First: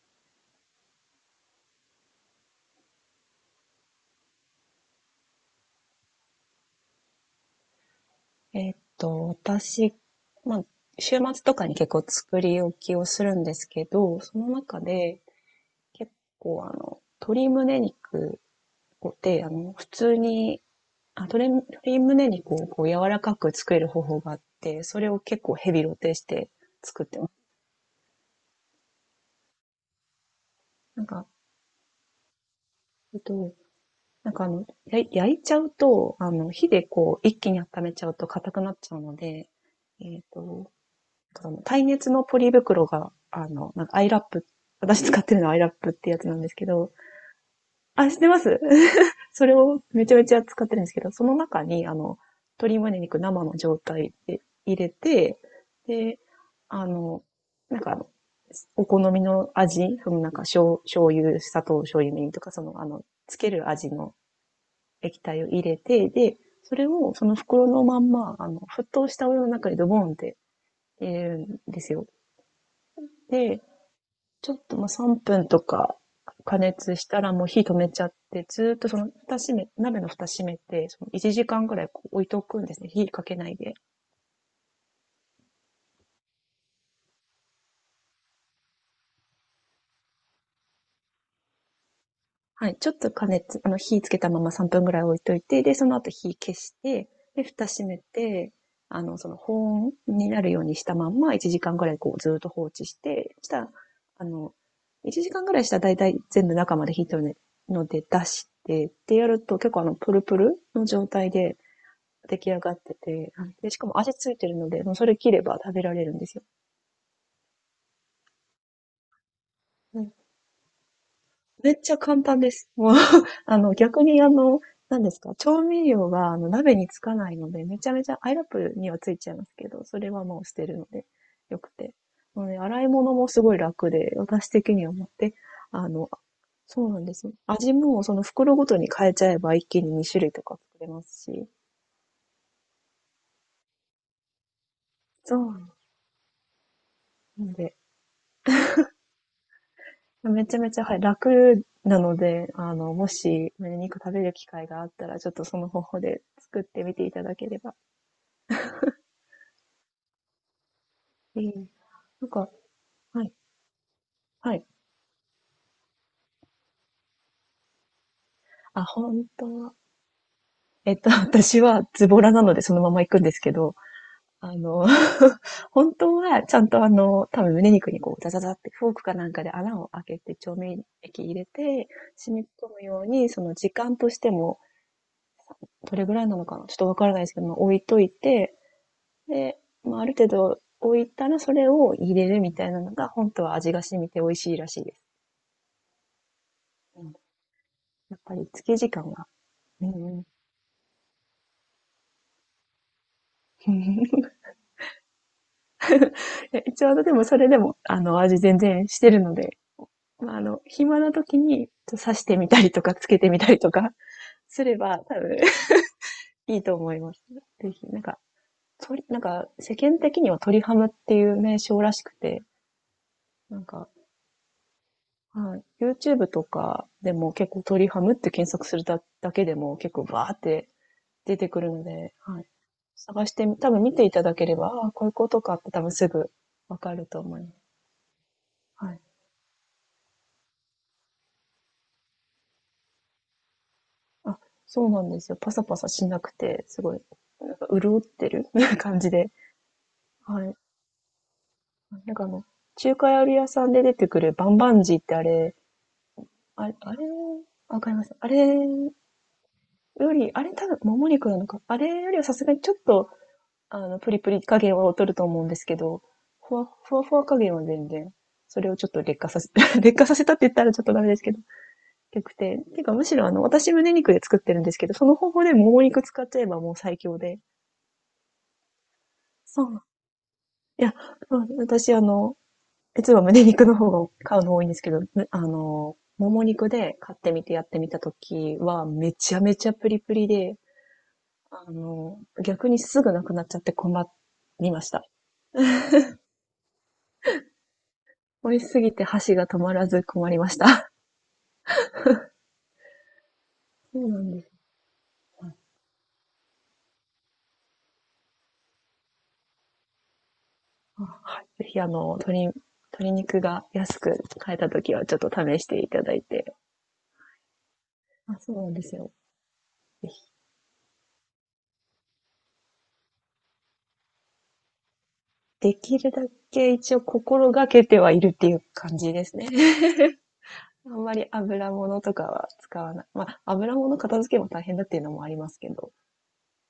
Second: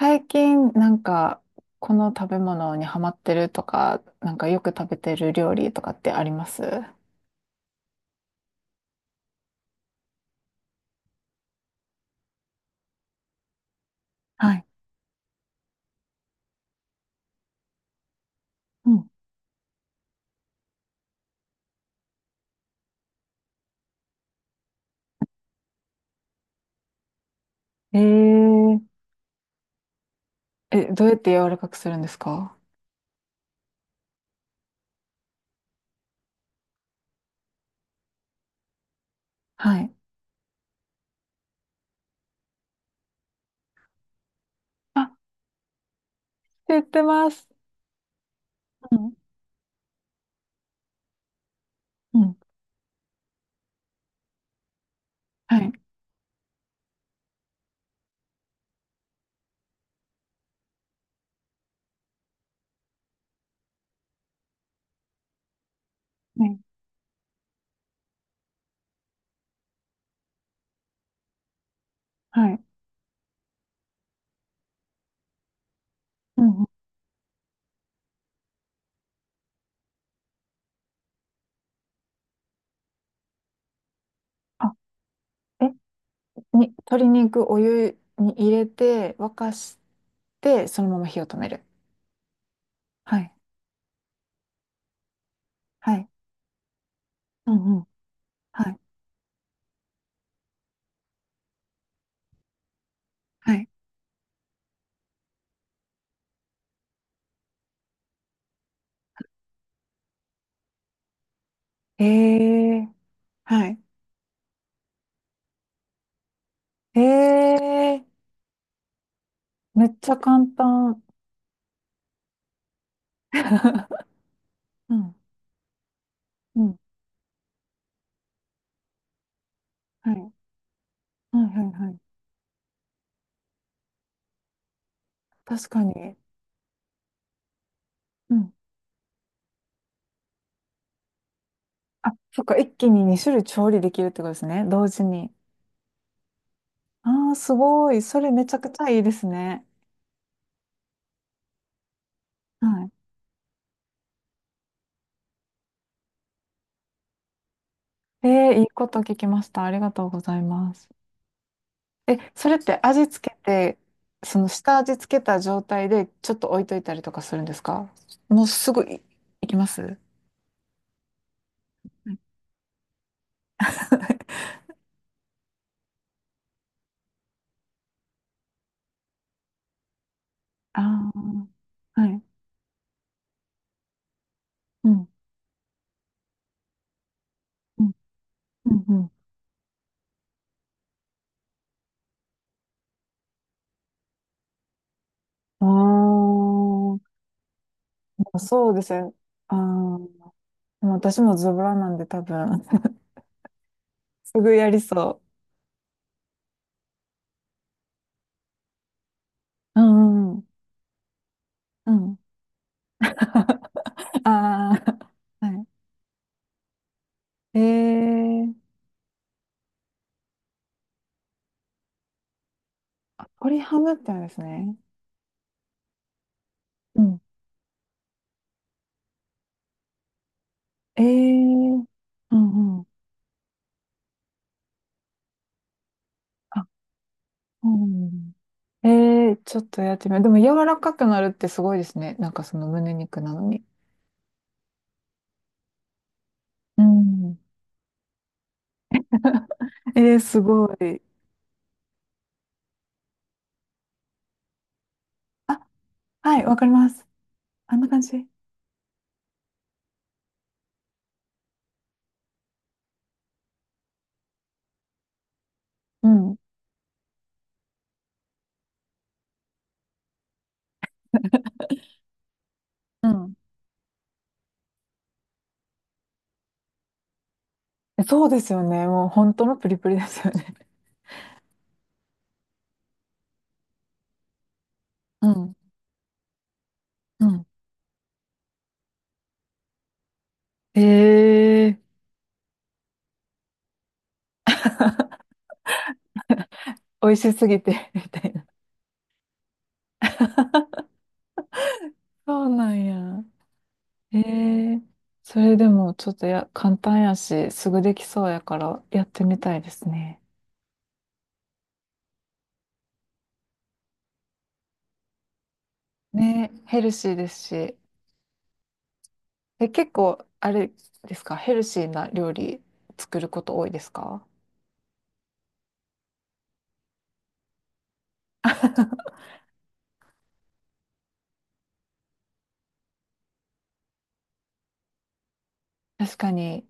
最近、なんか、この食べ物にハマってるとか、なんかよく食べてる料理とかってあります？私、まあ、週末とかに結構作り置きをするんですけど、そのはい。中で結構鶏胸肉うん。で、普通に、鶏胸肉をこう柔らかく作れる方法があって、それを結構ヘビロテして作ってます。えー、え、などんうやっか、て柔らかくするんですか？えっと、なんか焼いちゃうと、火でこう一気に温めちゃうと硬くなっちゃうので、はい。えっと、の耐熱のポリ袋が、なんかアイラップ、私あ、使ってるのはアイラップってやつなんですけ知っど、てます。あ、知ってます。 うん それをめちゃめちゃ使ってるんですけど、その中に、うん。鶏胸肉生の状態で入れて、はい。で、あの、なんかお好みの味、そのなんか醤油、砂糖、醤油みりんとか、そのつける味の液体を入れて、で、はいそれをその袋のまんま、沸騰したお湯の中にドボンって入れるんですよ。はい。で、ちょっともう3分とかう加んうん。熱したらもう火止めちゃって、ずーっとその蓋閉め、鍋の蓋閉めて、その1時間ぐらいこう置いておくんですね。火かけないで。あ、え、鶏肉お湯に入れて、沸かして、そのまま火を止める。はい。ちょっとは加い。熱、火つけたまま3分ぐらい置いといて、で、そのはい。後火消して、で、う蓋んうん。閉めて、はい。その保温になるようにしたまんま1時間ぐらいこうずーっと放置して、しはたい。ら、あの、1時間ぐらいしたらだいたい全部中まで火止めるので出して、ってやると結構プルプルの状態で、え出来上がっー、てて、はで、しい。かも味ついてるので、もうそれ切れば食べられるんですよ。えーめっうちん、ゃ簡単。めっちゃ簡単です。もう、逆 にう何でん、すか、調味料があのう鍋ん、につかないので、めちゃめちゃ、アイラップにはついちゃいますけど、それははい、もう捨てるので、はい、よはくい、はて。い。なので、洗い物もすごい楽で、私的には思って、確かあの、に。そうなんですよ。味もそのうん。袋ごとに変えちゃえば一気に2種類とか作れますし、あ、そっか、一気に2種類調理できるってことですね、同時に。そう。ああ、なすので、ごい。それめちゃくちゃいいですね。めちゃめちゃ、はい、楽なので、はもし、胸肉食べる機会があったら、ちょっとその方法で作ってみていただければ。い。えー、いいこと聞きました。ありがとうございます。ええ、え、なんそか、れって味は付い、けて、そのはい。下味付けた状態でちょっと置いといたりとかするんですか？もうすぐあ、い、本い当きまは。す 私はズボラな のでそのまま行くんですけど、あの、本当はちゃんと多分胸肉にこう、ザザザってフォークかなんかで穴を開けて調味ああ液入れて、ー、はい。染み込むように、その時間としても、うん、どれぐらいなのかなちょっとわからないですけど、まあ置いうん、といて、うん、うん。で、まあ、ある程度置いたらそれを入れるみたいなのが、本当は味が染みて美味しいらしいです。あうん、やっぱあ、り漬そうけで時す間ね。が。あうんあ、うん、でも私もズボラなんで多分、すぐやりそ ちょうどでもそれでも、味全然してるので、う。うんまあ、うん。暇な時にう刺ん。してみたりとか、漬けてみたりとか すあれば、多分 あ、は いいと思います。い。えぜひ、なんか、ー、なんか、世間的には鳥ハムっていう名称らしくて、鶏なんハか、ムってあるんですね。はい。YouTube とかうでん。も結構鳥ハムって検索するだけでも結構バーってえ出てくるのー、で、うはい。んうん。探してみ、多分見ていただければ、ああ、こういうことかって多分すぐあ、わかると思います。うはい。ん。えー、ちょっとやってみよう。でも柔らかくなるってすごいですね。なんかその胸肉なのに。あ、そうなんですよ。パサパサしなくて、うすごい、ん。なんか潤ってる 感じで。えー、すはい。ごい。なんか中華料理屋さんで出てくるバンバンジーってあれ、あ、はい、わかありれ、まあす。れ、あんわなかり感ます。じ。あれより、あれ多分もも肉なのか。あれよりはさすがにちょっとプリプリ加減は劣ると思うんですけど、うん。ふわふわ加減は全然、それをちょっと劣化させ、劣化させたって言ったらちょっとダメですけど、良くて。てかむうしろん私胸肉で作ってるんですけど、その方法でもも肉使っちゃえばもう最強で。そうですよね。もう本当のそプリうプリですよね。いや、私実は胸肉の方が買うの多いんですけど、うん。もも肉で買っうてみん。てやってみた時は、めちゃめちゃプリプリで、ええ逆にすぐなくなっちゃって困りました。美味しすぎて みたいな。美味しすぎて箸が止まらず困りました。そうなんや。そうえなんです。えそれでもちょっと簡単やし、すぐできそうやからやってみたいですね。はいぜひ鶏肉が安く買えた時はちょっと試していただいね、て、ヘルシーですし。あ、そうなんですよ。え、結ぜ構、ひあれですか、ヘルシーな料理作ること多いですか？ できるだけ一応心がけてはいるってい う感じですね。あんまり油物とかは使わない。まあ、油物片付けも大変だっていうのもありますけど、確かに、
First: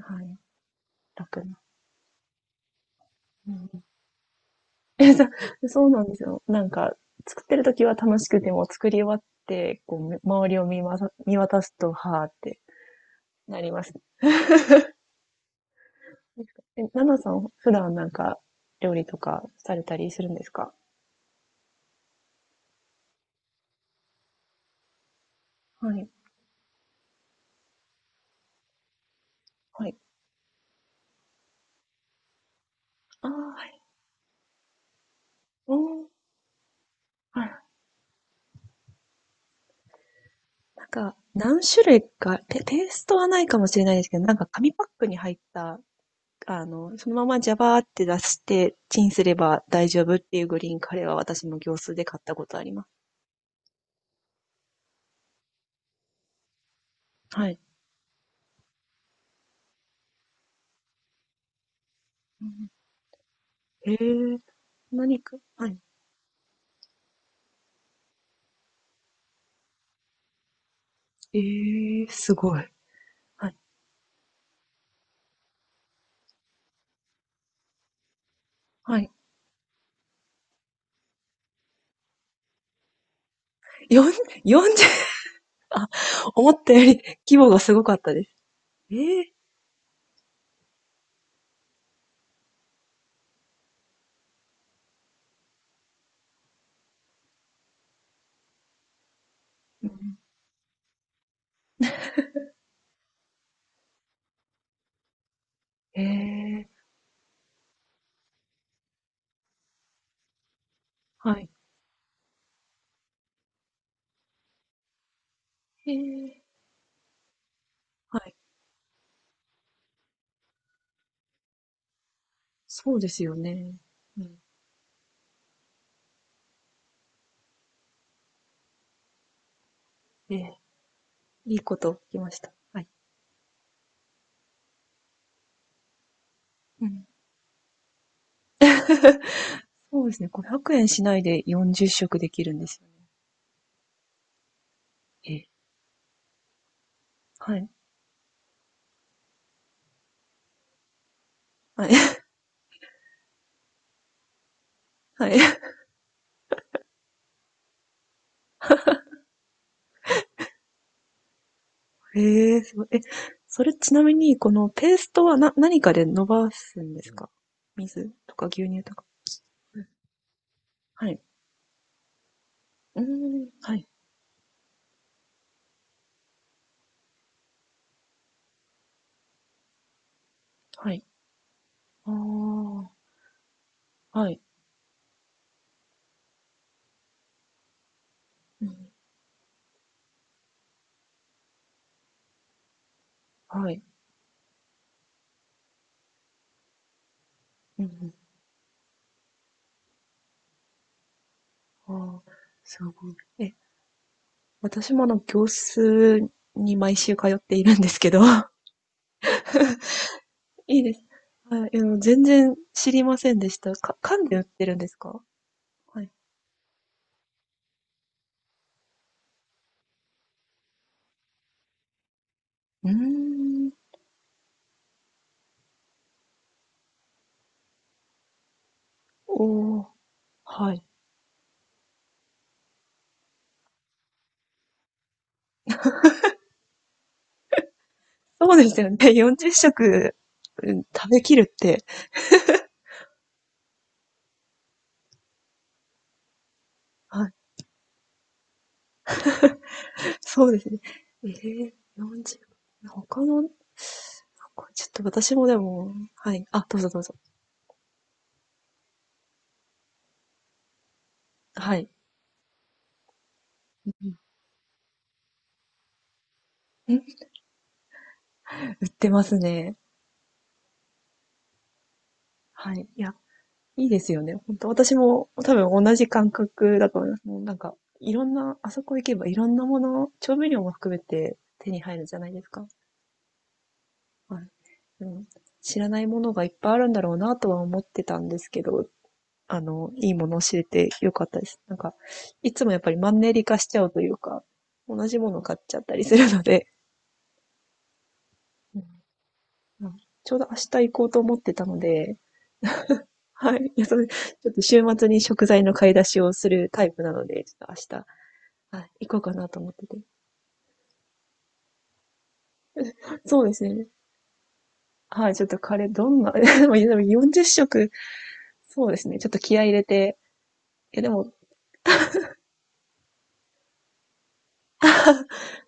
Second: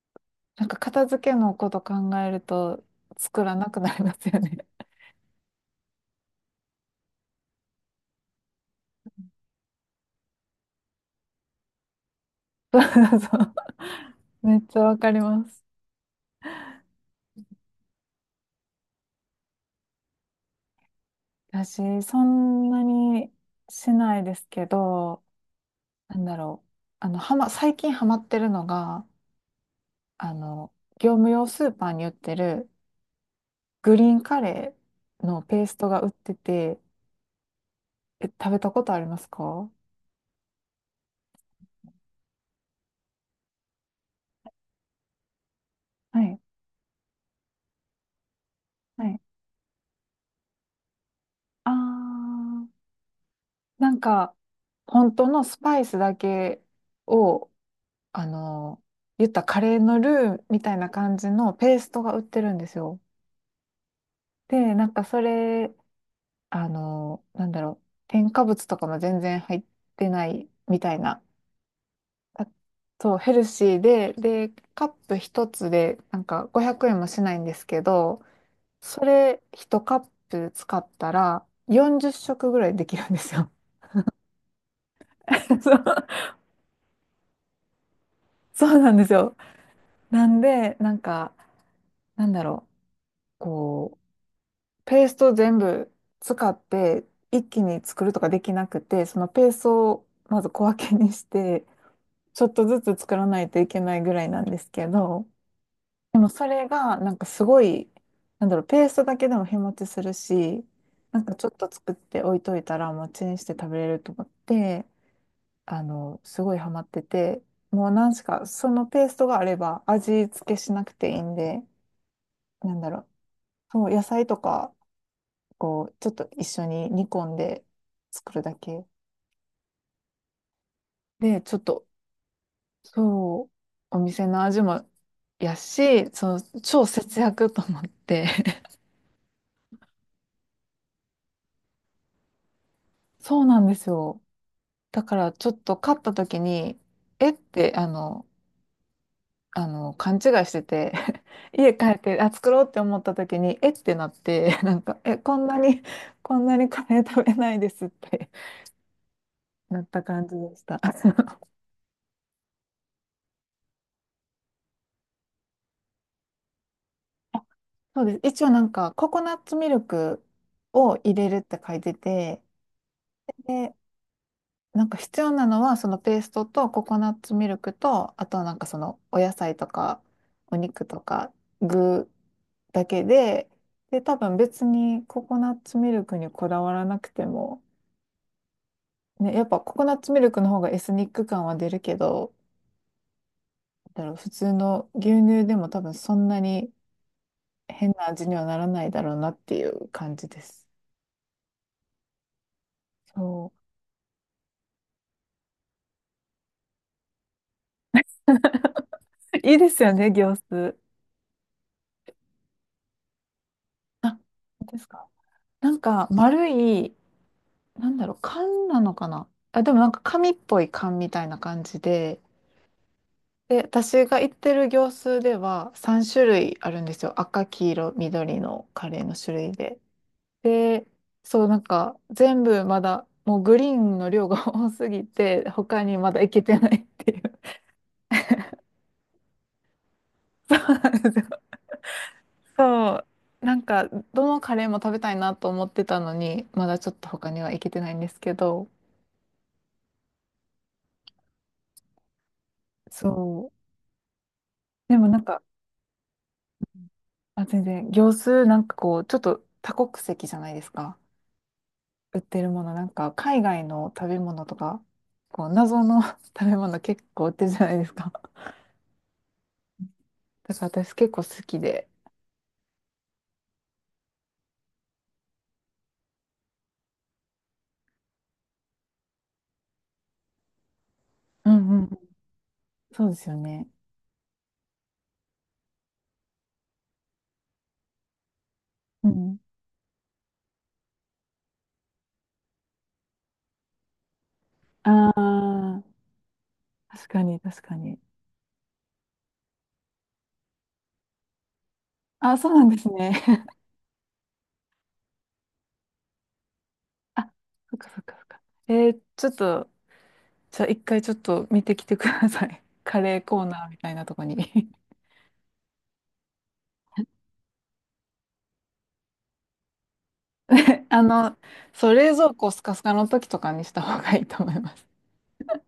はい。なんか片付け楽のな。こと考えると作うらなくん、なりますよね。え、そうなんですよ。なんか、作ってる時は楽しくても作り終わって、こう、周りを見渡すと、はーって そなります。う。めっちゃわかります。え、ナナさん、普段なんか料理とかされたりするんですか？私、そんなにしないですけど、はい。なんだろう。あの、最近ハマってるのが、はい。あの、業務用スーパーに売ってるああ、はい。グリーンカレーのペーおストが売っー、てて、はい。え、食べたことありますか？はなんか、何種類か、ーストはないかもしれないですけど、なんか紙パックに入った、い。そのままジャバーって出してチはンい。すれば大丈夫っていうグリーンカレーは私もあ業スーで買ったことあー、ります。なんか、本当のスパイスだけはを、い。あの、言ったカレーのルーみたいな感じのペーストが売ってうるんでん、すよ。へえ、で、なんかそ何か、はれい。あの、なんだろう、添加物とかも全然入ってないみたいな。ええ、すあごい。そう、ヘルはい。シーで、カップ一つで、なんか500円もしないんですけど、はそい。れ一カップ使ったら40食ぐらいできるんですよ。4、40、そあ、う、思ったより規模がすごかったです。そうなんですええ、よ。なんで、なんか、なんだろう、こう、ペースト全部使って、一気に作るとかできなくて、そのペースうトをん、まず小分けにして、ちょっとずつ作らないといけないぐらいなんですけど、えでもそれえ、がなんかすごい、なんだろう、ペーストだけでも日持ちするし、なんはかちょい。っと作って置いといたらもうチンして食べれると思って、あえの、すえ、ごいハマってて、もう何はしい。か、そのペーストがあれば味付けしなくていいんで、なんだそろうでう、すよね。そう、野う菜とん。か、こう、ちょっと一緒に煮込んで作るだけええ、で、ちょいっいことと聞きました。はい。そう、お店の味もやし、そのう超ん。節約と思って そうですね。500円しないで40食できるんですよね。そうなんですよ。だからえちえ、ょっと買った時に、えっはい。て、あの、勘違いしてて 家帰はい。って、あ、作ろうって思った時に、えってなって、なんか、え、はこい。んなに、こんなにカレー食べないですって なった感じでした。ええ、すごい。え、それちなみに、このペーストは何かで伸ばすんですか？ そう水です。と一か応な牛ん乳か、とか。ココナッツミルクをは入い。れるって書いてて、うーん。で、はい。なんか必要なのはそのペーストとココナッツミルクとあとはなんかそのお野菜とかお肉はとい。か具あだけで、で多あ。は分い。別にココナッツミルクにこだわらなくても、うん。ね、やっぱココナッツミルクの方がエスニック感は出るけど、はい。だろう普通の牛乳でも多分そんなにう変なん味にはならないだろうなっていう感じです。うん。ああ、すごい。そえ、私も業数に毎週通っているんですけど、はう。いいですよね、行数。いいいです。あ全然知りませんでした。あ、本缶で売って当るでんすですか。か？なんはかい。丸いなんだろう、缶なのかなあ、でもなんか紙っぽい缶みたいな感じで、うーで、ん、私が行ってる業数では3種類あるんですよ。赤、黄色、緑のカレーの種類で。おー、はい。で、そう、なんか全部まだ、もうグリーンの量が 多すぎて、他にまだ行けてないっていう。そうですよね。40食、そううんなん食ですべよ。きるって。そう。なんか、どのカレーも食べたいなと思ってたのに、まだちょっとは他い。には行けてないんですけど、そうですね。えー、40、他の、そう。これちょっでともなん私か、もでも、はい。あ、どうぞどうぞ。あ、全然、業数なんかこう、ちょっと多国籍じゃないですか。はい。売ってるもの、なんか海外の食べう物とか、こう、謎の 食べ物結ん構売ってるじゃないですか。売ってますね。だから私結構好きで。はい。いや、いいですよね。本当私も多分同じ感覚だと思います。もうなんか、いろんな、あそこ行けばいろんなもの、調味料も含めてうん手にう入るん。じゃないですか。そうですよね。はい。うん、知らないものがいっぱいあるんだろうなとは思ってたんですけど、うん。いいものを知れてよかったです。なんか、いつもやっぱりマンネリ化しちゃうというか、同あじもの買っちゃあ、ったりするので、確かに確かに。うんうん、ちょうど明日行こうと思ってたので、あ、そうなんですね。はい。いや、それ、ちょっと週末に食材の買い出しをするタイプなあ、ので、ちょそっっかとそっかそっか。はい、行ちこょうかっなと思と、ってて。じゃあ一回ちょっと見てきてください。カレーコそーうですナーみね。たいなとこに はい、ちょっとカレーどんな、でも40食、そうですね。ちょっと気合い入れて、いあやでも、の、そう、冷蔵庫スカスカの時とかにした方がいいと思います。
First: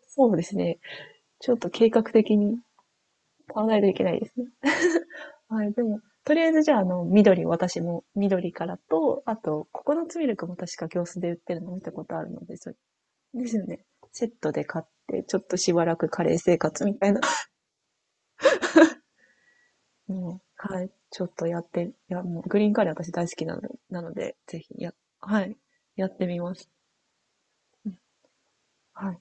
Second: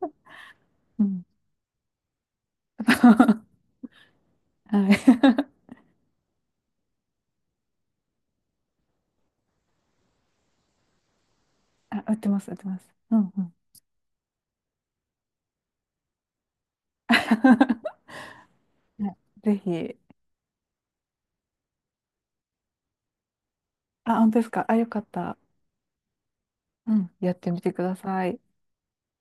そうですね。うん。ちょっと計画的に は買わないといけないですね。い。はい、でも、とりあえずじゃあ、緑、私も緑からと、あと、ココナッツミルクも確か行数で売ってるの見 たあ、こ売っとあてるまのす、売っで、てそれます。うんうでん。すよね。セットで買って、ちょっとしばらくカレー生活みたいな はいぜひ。もう、はい、ちょっとやって、いや、もうグリーンカレー私大好きなの、なのあ、本で、当ですぜか。ひ、あ、よかった。はい、やってみます。うん。やってみてくうだん、さい。はい。